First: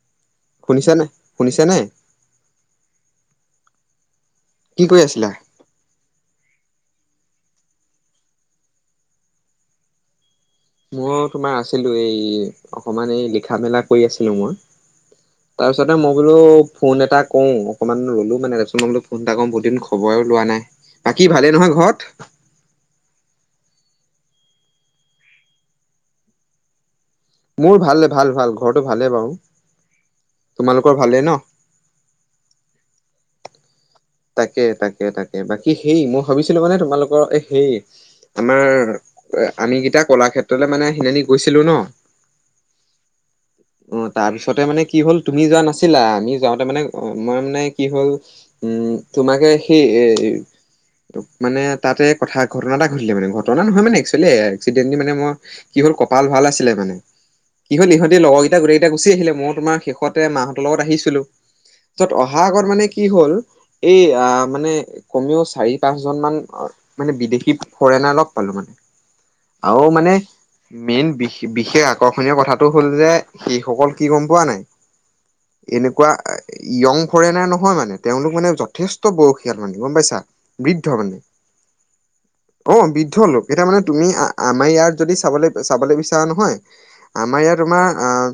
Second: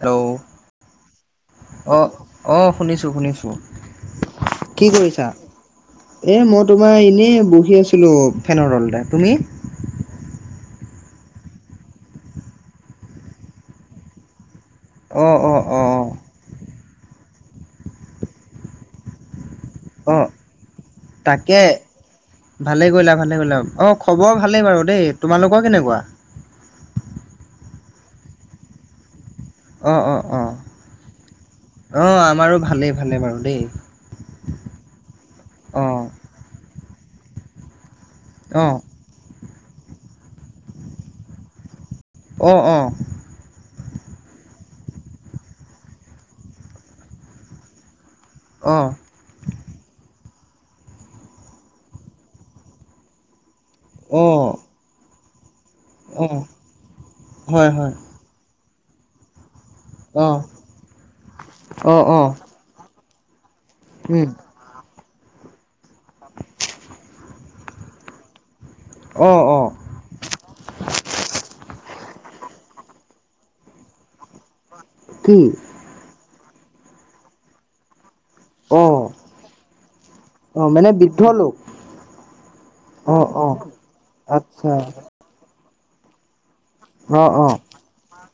Hello, শুনিছানে শুনিছানে অঁ অঁ শুনিছোঁ শুনিছোঁ। কি কৰি কৰিছা? আছিলা? এই মই তোমাৰ এনেই বহি আছিলো ফেনৰ তলতে, তুমি? মইয়ো তোমাৰ আছিলো এই অকমান এই লিখা মেলা কৰি আছিলো মই। অ' অ' তাৰপিছতে অ' মই বোলো ফোন এটা কৰোঁ অকণমান ৰলো মানে দিয়াচোন ফোন এটা কৰোঁ বহুদিন অ' খবৰো লোৱা নাই। বাকী ভালেই তাকে নহয় ঘৰত? ভালে কৰিলা, ভালে কৰিলা। অ খবৰ ভালেই বাৰু দেই, তোমালোকৰ কেনেকুৱা? মোৰ ভাল ভাল ভাল, ঘৰটো ভালে বাৰু। অ অ অ ভালে ন। অঁ আমাৰো ভালেই ভালেই বাৰু দেই। এ বাকী সেই অ' মই ভাবিছিলো মানে তোমালোকৰ এ হেই আমাৰ অ' আমিকিটা কলাক্ষেত্ৰলৈ মানে সনাানি গৈছিলো ন। অ অ অঁ তাৰ পিছতে মানে কি হ'ল তুমি যোৱা নাছিলা আমি যাওঁতে মানে মই মানে কি হ'ল অ' উম। তোমাকে সেই এ ত মানে তাতে কথা ঘটনা এটা ঘটিলে মানে ঘটনা নহয় মানে একোচোৱেলি অ' এক্সিডেণ্টি মানে মই কি! কপাল অ' ভাল আছিলে মানে হয় কিহত হয়। ইহতি লগৰ এতিয়া গোটেই কেইটা গুচি আহিলে, মই তোমাৰ শেষতে অ' মাহঁতৰ লগত আহিছিলো। অ' তত অ' অহা আগত মানে কি হ'ল এই উম মানে কমেও চাৰি পাঁচজন মান মানে বিদেশী ফৰেনাৰ লগ পালোঁ মানে। অ' অ' আৰু মানে মেইন বি বিশেষ আকৰ্ষণীয় কথাটো হ'ল যে সেইসকল কি গম পোৱা নাই? কি এনেকুৱা য়ং ফৰেণ নহয় মানে তেওঁলোক মানে অ' ঠেষ্ট বয়সীয়াল মানে গম পাইছা? অ মানে বৃদ্ধ লোক। অ বৃদ্ধ লোক এতিয়া মানে তুমি আমাৰ আচ্ছা ইয়াত যদি চাবলৈ চাবলৈ বিচৰা নহয় অ' আমাৰ অ' ইয়াত তোমাৰ অঁ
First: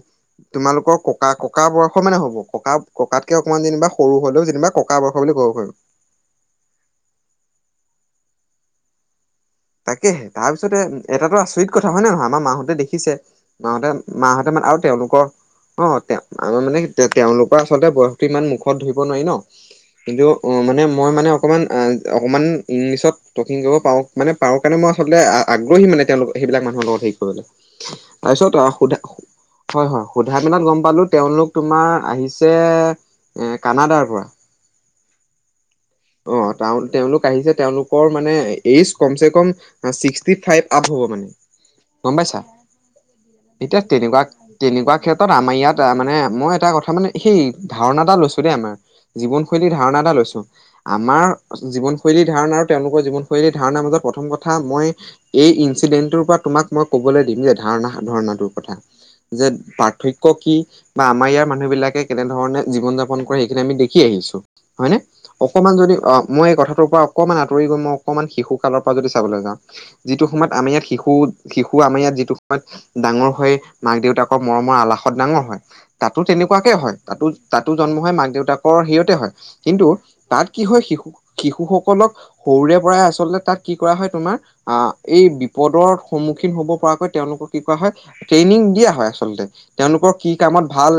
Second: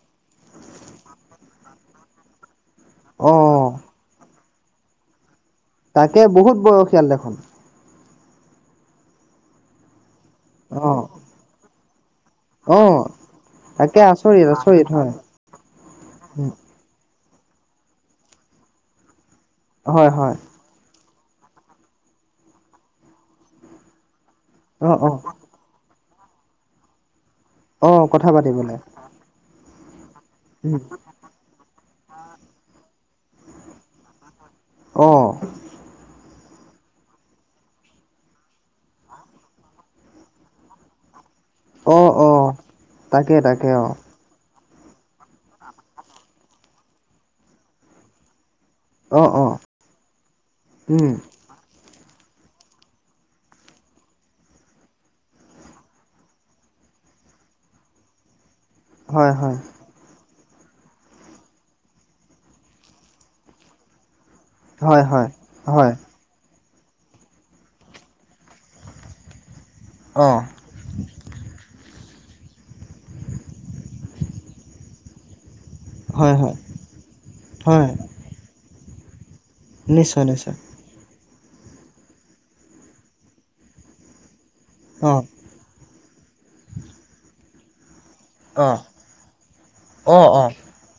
তোমালোকৰ ককা ককা বয়সৰ মানে হ'ব। ককা ককাতকে অকমান অ', যেনিবা সৰু হ'লেও। যেনিবা ককা বয়স। বুলি ক'ব পাৰি। তাকে বহুত বয়সীয়াল দেখোন। তাকে তাৰ পিছতে অ', এটাটো আচৰিত কথা হয় নে নহয়। আমাৰ মাহঁতে অ', দেখিছে মাহঁতে তাকে আচৰিত মাহতে মানে আৰু আচৰিত হয়। তেওঁলোকৰ অ তেওঁ উম, আমাৰ মানে তেওঁলোকৰ আচলতে বয়স ইমান মুখত ধৰিব নোৱাৰি ন। হয় কিন্তু হয়, অ মানে মই মানে। অকণমান অকণমান ইংলিছত টকিং কৰিব পাৰোঁ মানে পাৰোঁ কাৰণে মই অ', আচলতে অ', আগ্ৰহী মানে। তেওঁলোক সেইবিলাক মানুহৰ লগত হেৰি কৰিবলৈ। অ', কথা তাৰপিছত পাতিবলে। সোধা হয় হয় সোধা মেলাত উম, গ'ম পালো তেওঁওলোক তোমাৰ। আহিছে এ কানাডাৰ পৰা। অ, অহ তাৰমানে তেওঁলোক আহিছে তেওঁলোকৰ মানে এইজ কম চে কম ছিক্সটিফাইভ আপ হব মানে। অ', গম পাইছা অ', তাকে তাকে এতিয়া অ', তেনেকুৱা। তেনেকুৱা ক্ষেত্ৰত আমাৰ ইয়াত মানে মই এটা কথা মানে সেই ধাৰণা এটা লৈছোঁ দেই আমাৰ। অ', অ', জীৱনশৈলীৰ ধাৰণা এটা লৈছো উম। আমাৰ। জীৱনশৈলী ধাৰণা আৰু তেওঁলোকৰ জীৱনশৈলী ধাৰণাৰ মাজত প্ৰথম কথা মই এই ইনচিডেন্টটোৰ পৰা তোমাক। মই ক'বলৈ দিলো, যে ধাৰণা সাধাৰণাটোৰ কথা হয় যে হয়, পাৰ্থক্য। ক কি বা আমাৰ ইয়াৰ মানুহ বিলাকে কেনেধৰণে জীৱন যাপন কৰে সেইখিনি আমি দেখি আহিছোঁ। হয় নে অপ অকমাণ যদি অহ মই এই কথাটোৰ পৰা অকনমান আঁতৰি গৈ মই অকণমান শিশু কালৰ পৰা যদি চাবলৈ যাওঁ যিটো অ', সময়ত আমা। আমি ইয়াত শিশু শিশু আমাৰ ইয়াত যিটো সময়ত ডাঙৰ হয় মাক দেউতাকৰ মৰমৰ আলাসত ডাঙৰ হয়। তাতো তেনেকুৱাকেই হয়। তাতো তাতো জন্ম হয়। মাক দেউতাকৰ হেৰিয়তে হয় কিন্তু নিশ্চয় তাত নিশ্চয়, কি হয় শিশু। শিশু সকলক, সৰুৰে পৰাই আচলতে তাত কি কৰা হয় তোমাৰ, আ অ', এই বিপদৰ সন্মুখ ক্ষীন হ'ব পৰাকৈ তেওঁলোকক কি কৰা হয়। ট্ৰেইনিং অ', দিয়া হয় আচলতে তেওঁলোকৰ কি অ', অ', কামত ভাল।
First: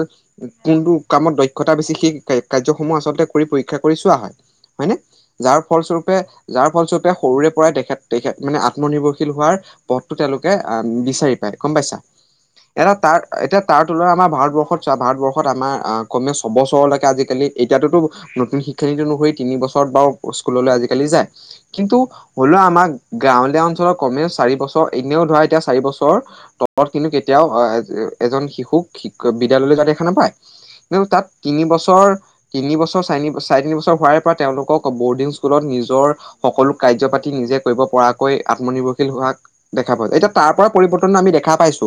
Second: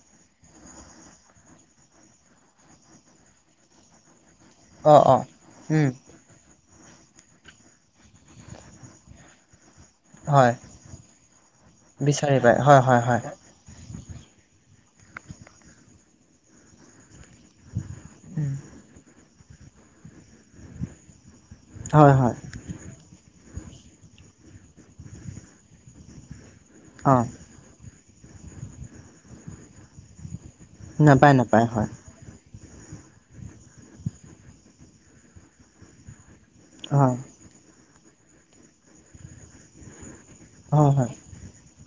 কোনটো কামত দক্ষতা বেছি সেই কাৰ্যসমূহ আচলতে কৰি পৰীক্ষা কৰি চোৱা হয়। হয়নে? অ', অ', যাৰ উম, ফলস্বৰূপে যাৰ ফলস্বৰূপে সৰুৰে পৰাই তেখেত তেখেত মানে আত্মনিৰ্ভৰশীল হোৱাৰ পথটো তেওঁলোকে হয়, আ বিচাৰি। গম পাইছা? বিচাৰি পায় হয় এতা হয় তাত, হয়, এতিয়া তাত আমাৰ ভাৰতবৰ্ষত চোৱা ভাৰতবৰ্ষত আমাৰ কমেও ছবছৰলৈকে আজিকালি এতিয়াতোতো উম, নতুন শিক্ষ। খিনিত অনুসৰি তিনি বছৰত বাৰু স্কুললৈ আজিকালি যায় কিন্তু হয় হয়, হ'লেও আমাক। গাঁৱলীয়া অঞ্চলত কমেও চাৰি বছৰ, এনেও ধৰা এতিয়া চাৰি বছৰ তলত কিন্তু অ', কেতিয়াও এজন শিশুক বিদ্যালয়লৈ যোৱা দেখা নাপায়। কিন্তু তাত নাপায় তিনি নাপায় হয়, বছৰ। তিনি বছৰ চাৰ চাৰে তিনি বছৰ হোৱাৰ পৰা তেওঁলোকক বৰ্ডিং স্কুলত নিজৰ। সকলো কাৰ্য্য হয়, পাতি নিজে। কৰিব পৰাকৈ আত্মনিৰ্ভৰশীল হোৱা দেখা পোৱা যায়। এতিয়া তাৰ পৰা হয় হয়। পৰিৱৰ্তন আমি দেখা পাইছো।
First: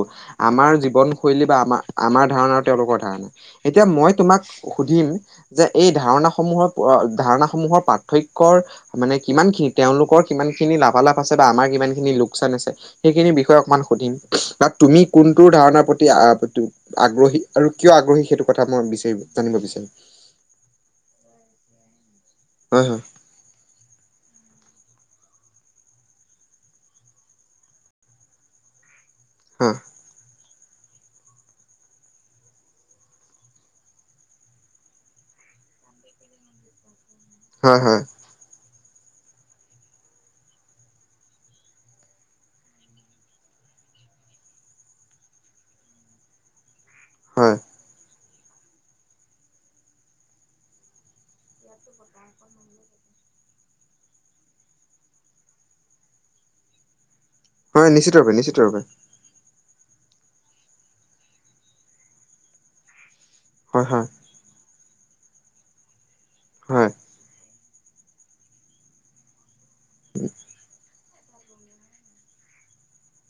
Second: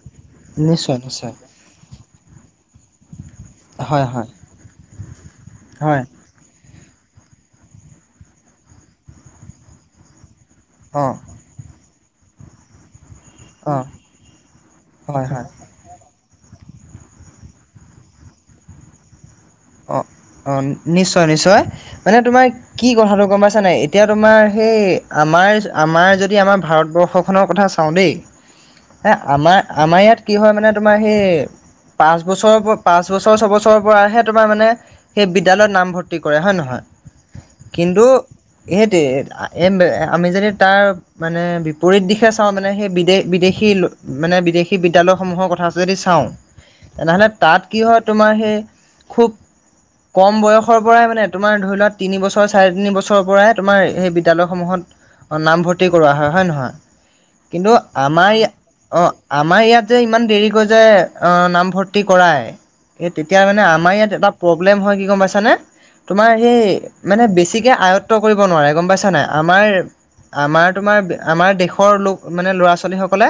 আমাৰ নিশ্চয় নিশ্চয় জীৱনশৈলী বা আমাৰ আমাৰ ধাৰণা আৰু তেওঁলোকৰ ধাৰণা। এতিয়া হয় মই হয় তোমাক সুধিম যে এই হয় ধাৰণা ল ধাৰণাসমূহৰ পাৰ্থক্যৰ মানে কিমানখিনি তেওঁলোকৰ কিমানখিনি অঁ লাভালাভ আছে তাৰ। আমাৰ কিমানখিনি লোকচান আছে, সেইখিনি বিষয়ে অঁ অকমান সুধিব, বা তুমি হয় হয় কোনটো ধাৰনাৰ প্ৰতি আ আগ্ৰহী আৰু কিয় আগ্ৰহী সেইটো কথা মই বিচাৰি জানিব বিচাৰিম। অঁ অঁ নিশ্চয় নিশ্চয় মানে তোমাৰ হয় কি হয় কথাটো গম পাইছানে এতিয়া তোমাৰ। সেই আমাৰ আমাৰ যদি আমাৰ ভাৰতবৰ্ষখনৰ কথা চাওঁ দেই। এ আমাৰ হয় আমাৰ ইয়াত কি হয় মানে। মানে তোমাৰ সেই, পাঁচ বছৰ পাঁচ বছৰ ছবছৰৰ পৰাহে তোমাৰ মানে সেই বিদ্যালয়ত নামভৰ্তি কৰে হয় নহয়। হয় হয় কিন্তু সেইটোৱে, আমি যদি তাৰ মানে বিপৰীত দিশে চাওঁ মানে সেই বিদেশ বিদেশী মানে বিদেশী বিদ্যালয়সমূহৰ কথা যদি চাওঁ। তেনেহ'লে তাত কি হয় তোমাৰ সেই খুউব। কম বয়সৰ পৰাই মানে তোমাৰ ধৰি লোৱা তিনিবছৰ চাৰে তিনি বছৰৰ পৰাই তোমাৰ সেই বিদ্যালয়সমূহত অ 'নামভৰ্তি কৰোৱা হয়ে নহয় [inaudible] কিন্তু নিশ্চিত আমাৰ ৰূপে ইয়াত নিশ্চিত ৰূপে অ' আমাৰ ইয়াত যে ইমান দেৰিকৈ যে নামভৰ্তি কৰাই তেতিয়া মানে হয় আমাৰ হয় ইয়াত এটা প্ৰব্লেম হয় কি হয় মানে আয়ত্ব কৰিব নোৱাৰে গম পাইছা নাই আমাৰ আমাৰ তোমাৰ আমাৰ দেশৰ লোক মানে ল'ৰা ছোৱালীসকলে,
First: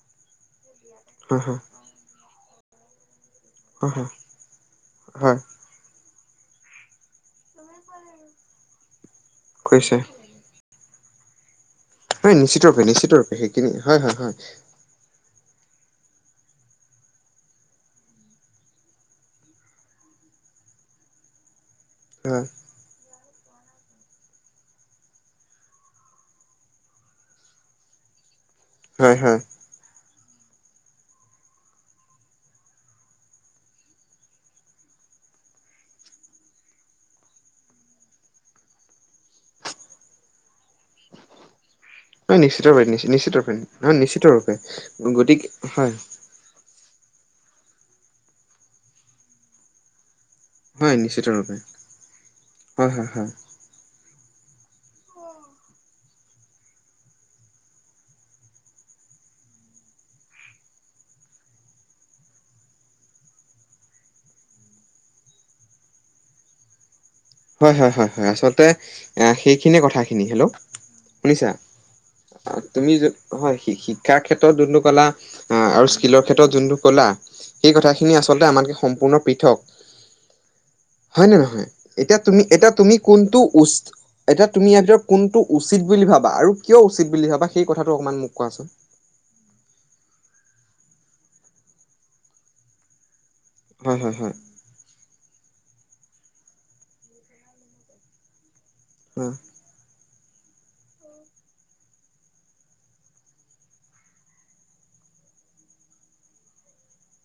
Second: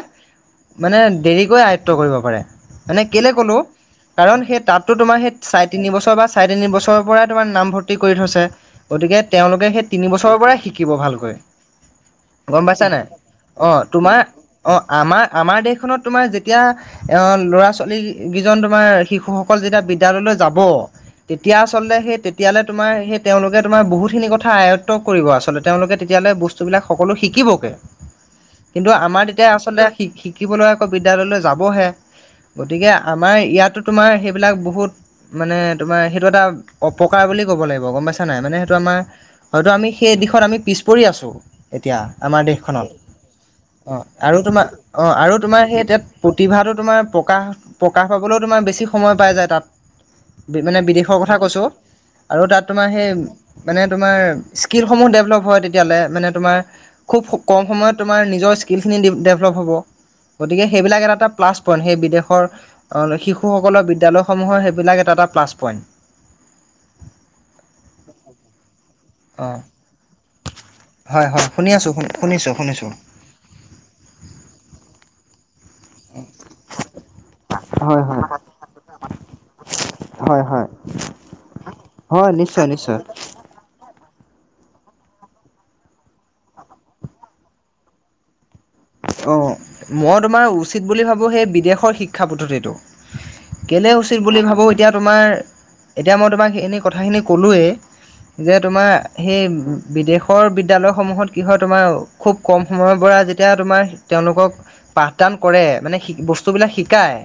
মানে হয় হয় দেৰিকৈ আয়ত্ব কৰিব পাৰে। মানে কেলে ক'লো, হয় হয় কাৰণ সেই তাততো তোমাৰ সেই হয় চাৰে তিনিবছৰ বা চাৰে তিনি বছৰৰ পৰাই তোমাৰ নামভৰ্তি কৰি থৈছে গতিকে তেওঁলোকে সেই কৰিছে তিনি বছৰৰ পৰাই শিকি শিকিব ভালকৈ হয় নিশ্চিত ৰূপে নিশ্চিত ৰূপে সেইখিনি হয় হয় তোমাৰ হয় আমাৰ আমাৰ দেশখনত তোমাৰ যেতিয়া ল'ৰা ছোৱালীকিজন তোমাৰ শিশুসকল যেতিয়া বিদ্যালয়লৈ তেতিয়া তেতিয়া আচলতে হয় তেতিয়ালে তোমাৰ তেওঁলোকে তোমাৰ বহুতখিনি কথা আয়ত্ব কৰিব আচলতে তেওঁলোকে তেতিয়াললে বস্তুবিলাক সকলো শিকিবকে। [inaudible] কিন্তু আমাৰ হয় তেতিয়া আচলতে শ শিকিবলৈ আকৌ বিদ্য়ালয়লৈ যাবহে গতিকে আমাৰ ইয়াতো তোমাৰ সেইবিলাক বহুত, মানে তোমাৰ সেইটো এটা অপকাৰ বুলি ক'ব লাগিব গম পাইছা নাই? মানে সেইটো আমাৰ, হয়তো আমি সেই দিশত আমি পিছ পৰি আছোঁ এতিয়া, হয় আমাৰ নিশ্চিত ৰূপে দেশখনত, নিশ্চিত ৰূপে অ, হয় নিশ্চিত আৰু ৰূপে তোমাৰ, অ আৰু গতিকে তোমাৰ সেই হয় তাত প্ৰতিভাটো তোমাৰ প্ৰকাশ প্ৰকাশ পাবলৈও তোমাৰ বেছি সময় পাই যায় তাত মানে বি হয় নিশ্চিত কথা ৰূপে কৈছোঁ তাত হয় মানে হয় হয় হেৰী তোমাৰ স্কিলসমূহ দেভলপ হয় তেতিয়ালৈ‌, মানে তোমাৰ খুব কম সময়ত নিজৰ স্কিলখিনি ডেভলপ হ'ব। গতিকে সেইবিলাক এটা এটা প্লাছ পইন্ট সেই বিদেশৰ শিশুসকলৰ বিদ্যয়ালয়সমূহৰ সেইবিলাক এটা এটা প্লাছ পইণ্ট। হয়, হয়, হয়, হয়, আচলতে অঁ সেইখিনিয়ে কথাখিনি। হেল্ল' হয় হয় শুনিছা? শুনি আছোঁ শুনিছোঁ শুনিছোঁ তুমি য'ত হয়, শিক্ষাৰ ক্ষেত্ৰত জোনটো কলা আৰু স্কিলৰ ক্ষেত্ৰত যোনটো ক'লা সেই হয় কথাখিনি হয় আচলতে আমাত সম্পূৰ্ণ পৃথক। হয় হয় হয় ন নহয় এতিয়া হয় তুি নিশ্চয় এতিয়া তুমি নিশ্চয় কোনটো উ, এতিয়া তুমি ইয়াৰ ভিতৰত কোনটো উচিত বুলি ভাবা আৰু কিয় উচিত বুলি ভাবা সেই কথাটো অকমান মোক কোৱাচোন। অ' মই তোমাৰ উচিত বুলি ভাবোঁ সেই বিদেশৰ শিক্ষা পদ্ধতিটো কেলে হয় হয় উচিত হয় বুলি ভাবোঁ এতিয়া তোমাৰ এতিয়া মই তোমাক এনেই কথাখিনি কলোৱেই হয় বিদ্যালয়সমূহত কি হয় তোমাৰ খুব কম সময়ৰ পৰা যেতিয়া তোমাৰ তেওঁলোকক পাঠদান কৰে, মানে বস্তুবিলাক শিকায়।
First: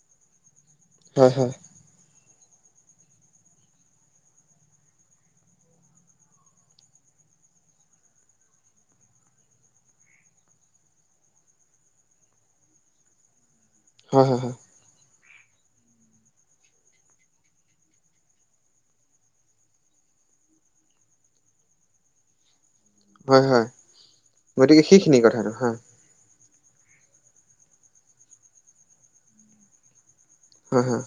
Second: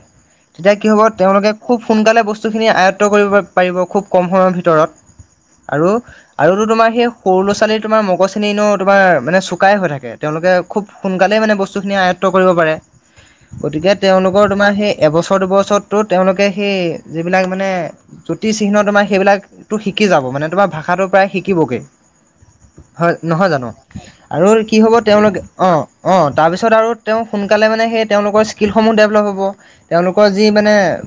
তেতিয়া কি হ'ব হয় তেওঁলোকে হয় খুব সোনকালে বস্তুখিনি আয়ত্ব কৰিব পাৰিব খুব কম সময়ৰ ভিতৰত আৰু আৰু তোমাৰ সেই সৰু ল'ৰা ছোৱালী তোমাৰ মগজ চেিনো তোমাৰ মানে চকাই হৈ থাকে তেওঁলোক খুব সোনকালে মানে বস্তু খিনি আয়ত্ব কৰিব পাৰে হয় হয় হয় বছৰ দুবছৰটোত তেওঁলোকে সেই যিবিলাক মানে জ্যোতিচিহ্ন তোমাৰ সেইবিলাকতটো শিকি যাব। মানে তোমাৰ ভাষাটো প্ৰায় শিকিবগে। [inaudible] হয় নহয় জানো আৰু কি গতিকে হ'ব সেইখিনি তেওঁলোকে কথাটো অ হয় অ তাৰপিছত আৰু তেওঁ, সোনকালে মানে, সেই তেওঁলোকৰ, স্কিলসমূহ ডেভেলপ হ'ব। তেওঁলোক কয় যি মানে হয় হয়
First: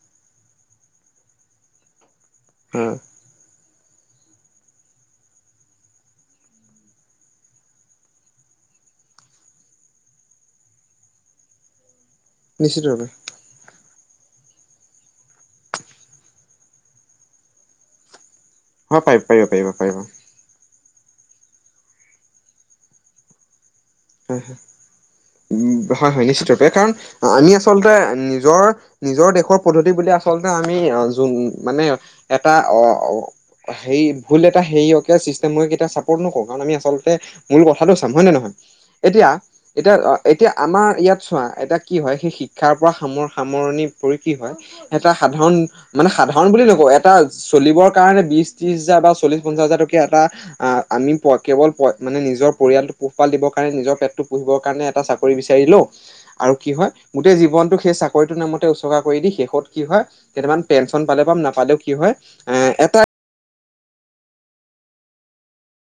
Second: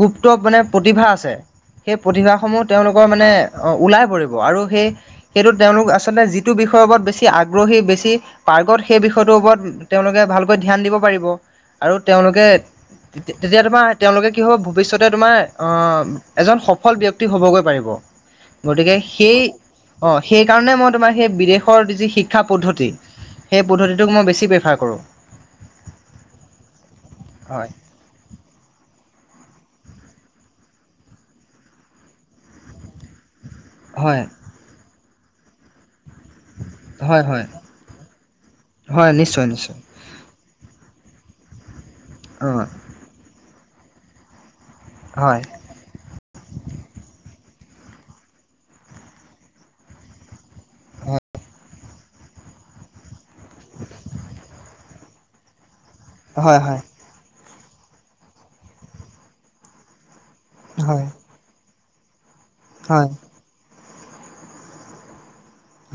গুপ্ত মানে প্ৰতিভা আছে সেই প্ৰতিভাসমূহ হয় তেওঁলোকৰ মানে অ ওলাই পৰিব আৰু সেই সেইটো তেওঁলোক আচলতে যিটো বিষয়ৰ ওপৰত বেছি আগ্ৰহী বেছি পাৰ্গত। সেই বিষয়টোৰ ওপৰত, তেওঁলোকে ভালকৈ ধ্যান দিব পাৰিব। আৰু তেওঁলোকে নিশ্চিত ৰূপে তেতিয়া তোমাৰ। তেওঁলোকে কি হব ভৱিষ্যতে তোমাৰ আহ এজন সফল ব্যক্তি হবগৈ পাৰিব গতিকে হয় পাৰিব সেই পাৰিব পাৰিব পাৰিব অ' সেইকাৰণে মই তোমাৰ সেই বিদেশৰ যি যি শিক্ষা পদ্ধতি সেই পদ্ধতিটোক মই বেছি প্ৰিফাৰ কৰোঁ। উ হয় হয় নিশ্চিত ৰূপে কাৰণ আমি হয় আচলতে নিজৰ, নিজৰ দেশৰ পদ্ধতি বুলি আচলতে আমি যোন মানে এটা অ হেৰি হয় ভুল এটা হেৰিয়কে চিষ্টেমৰ কেইটা চ [unintelligible] আমি আচলতে হয় হয় মূল কথাটো চাম হয় নে নহয় হয় এতিয়া নিশ্চয় নিশ্চয় এতিয়া এতিয়া আমাৰ ইয়াত চোৱা এতিয়া কি হয় সেই অ শিক্ষাৰ পৰা সামৰ সামৰণি পৰি কি হয় এটা হয় সাধাৰণ, মানে সাধাৰণ বুলি নকওঁ এটা চলিবৰ কাৰণে বিশ ত্ৰিশ হাজাৰ বা চল্লিশ পঞ্চাশ হাজাৰ টকীয়া এটা আহ আমি কেৱল প মানে নিজৰ পৰিয়ালটোক পোহপাল দিব নিজৰ পেটতো পুহিবৰ কাৰণে এটা চাকৰি বিচাৰিলোঁ আৰু হয় হয় কি হৈ গোটেই জীৱন সেই চাকৰিটোৰ নামতে উচৰ্গা কৰি দি শেষত কি হয় কেইটামান পেঞ্চন হয় পালে বা নাপালেও কি হয় এ এটা হয়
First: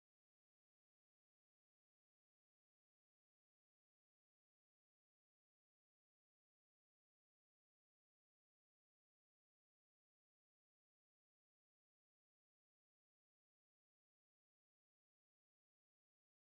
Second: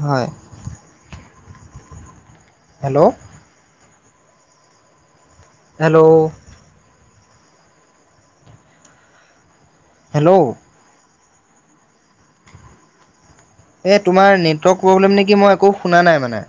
হয় হেল্ল' হেল্ল' হেল্ল' এই তোমাৰ নেটৱৰ্ক প্ৰব্লেম নেকি মই একো শুনা নাই মানে।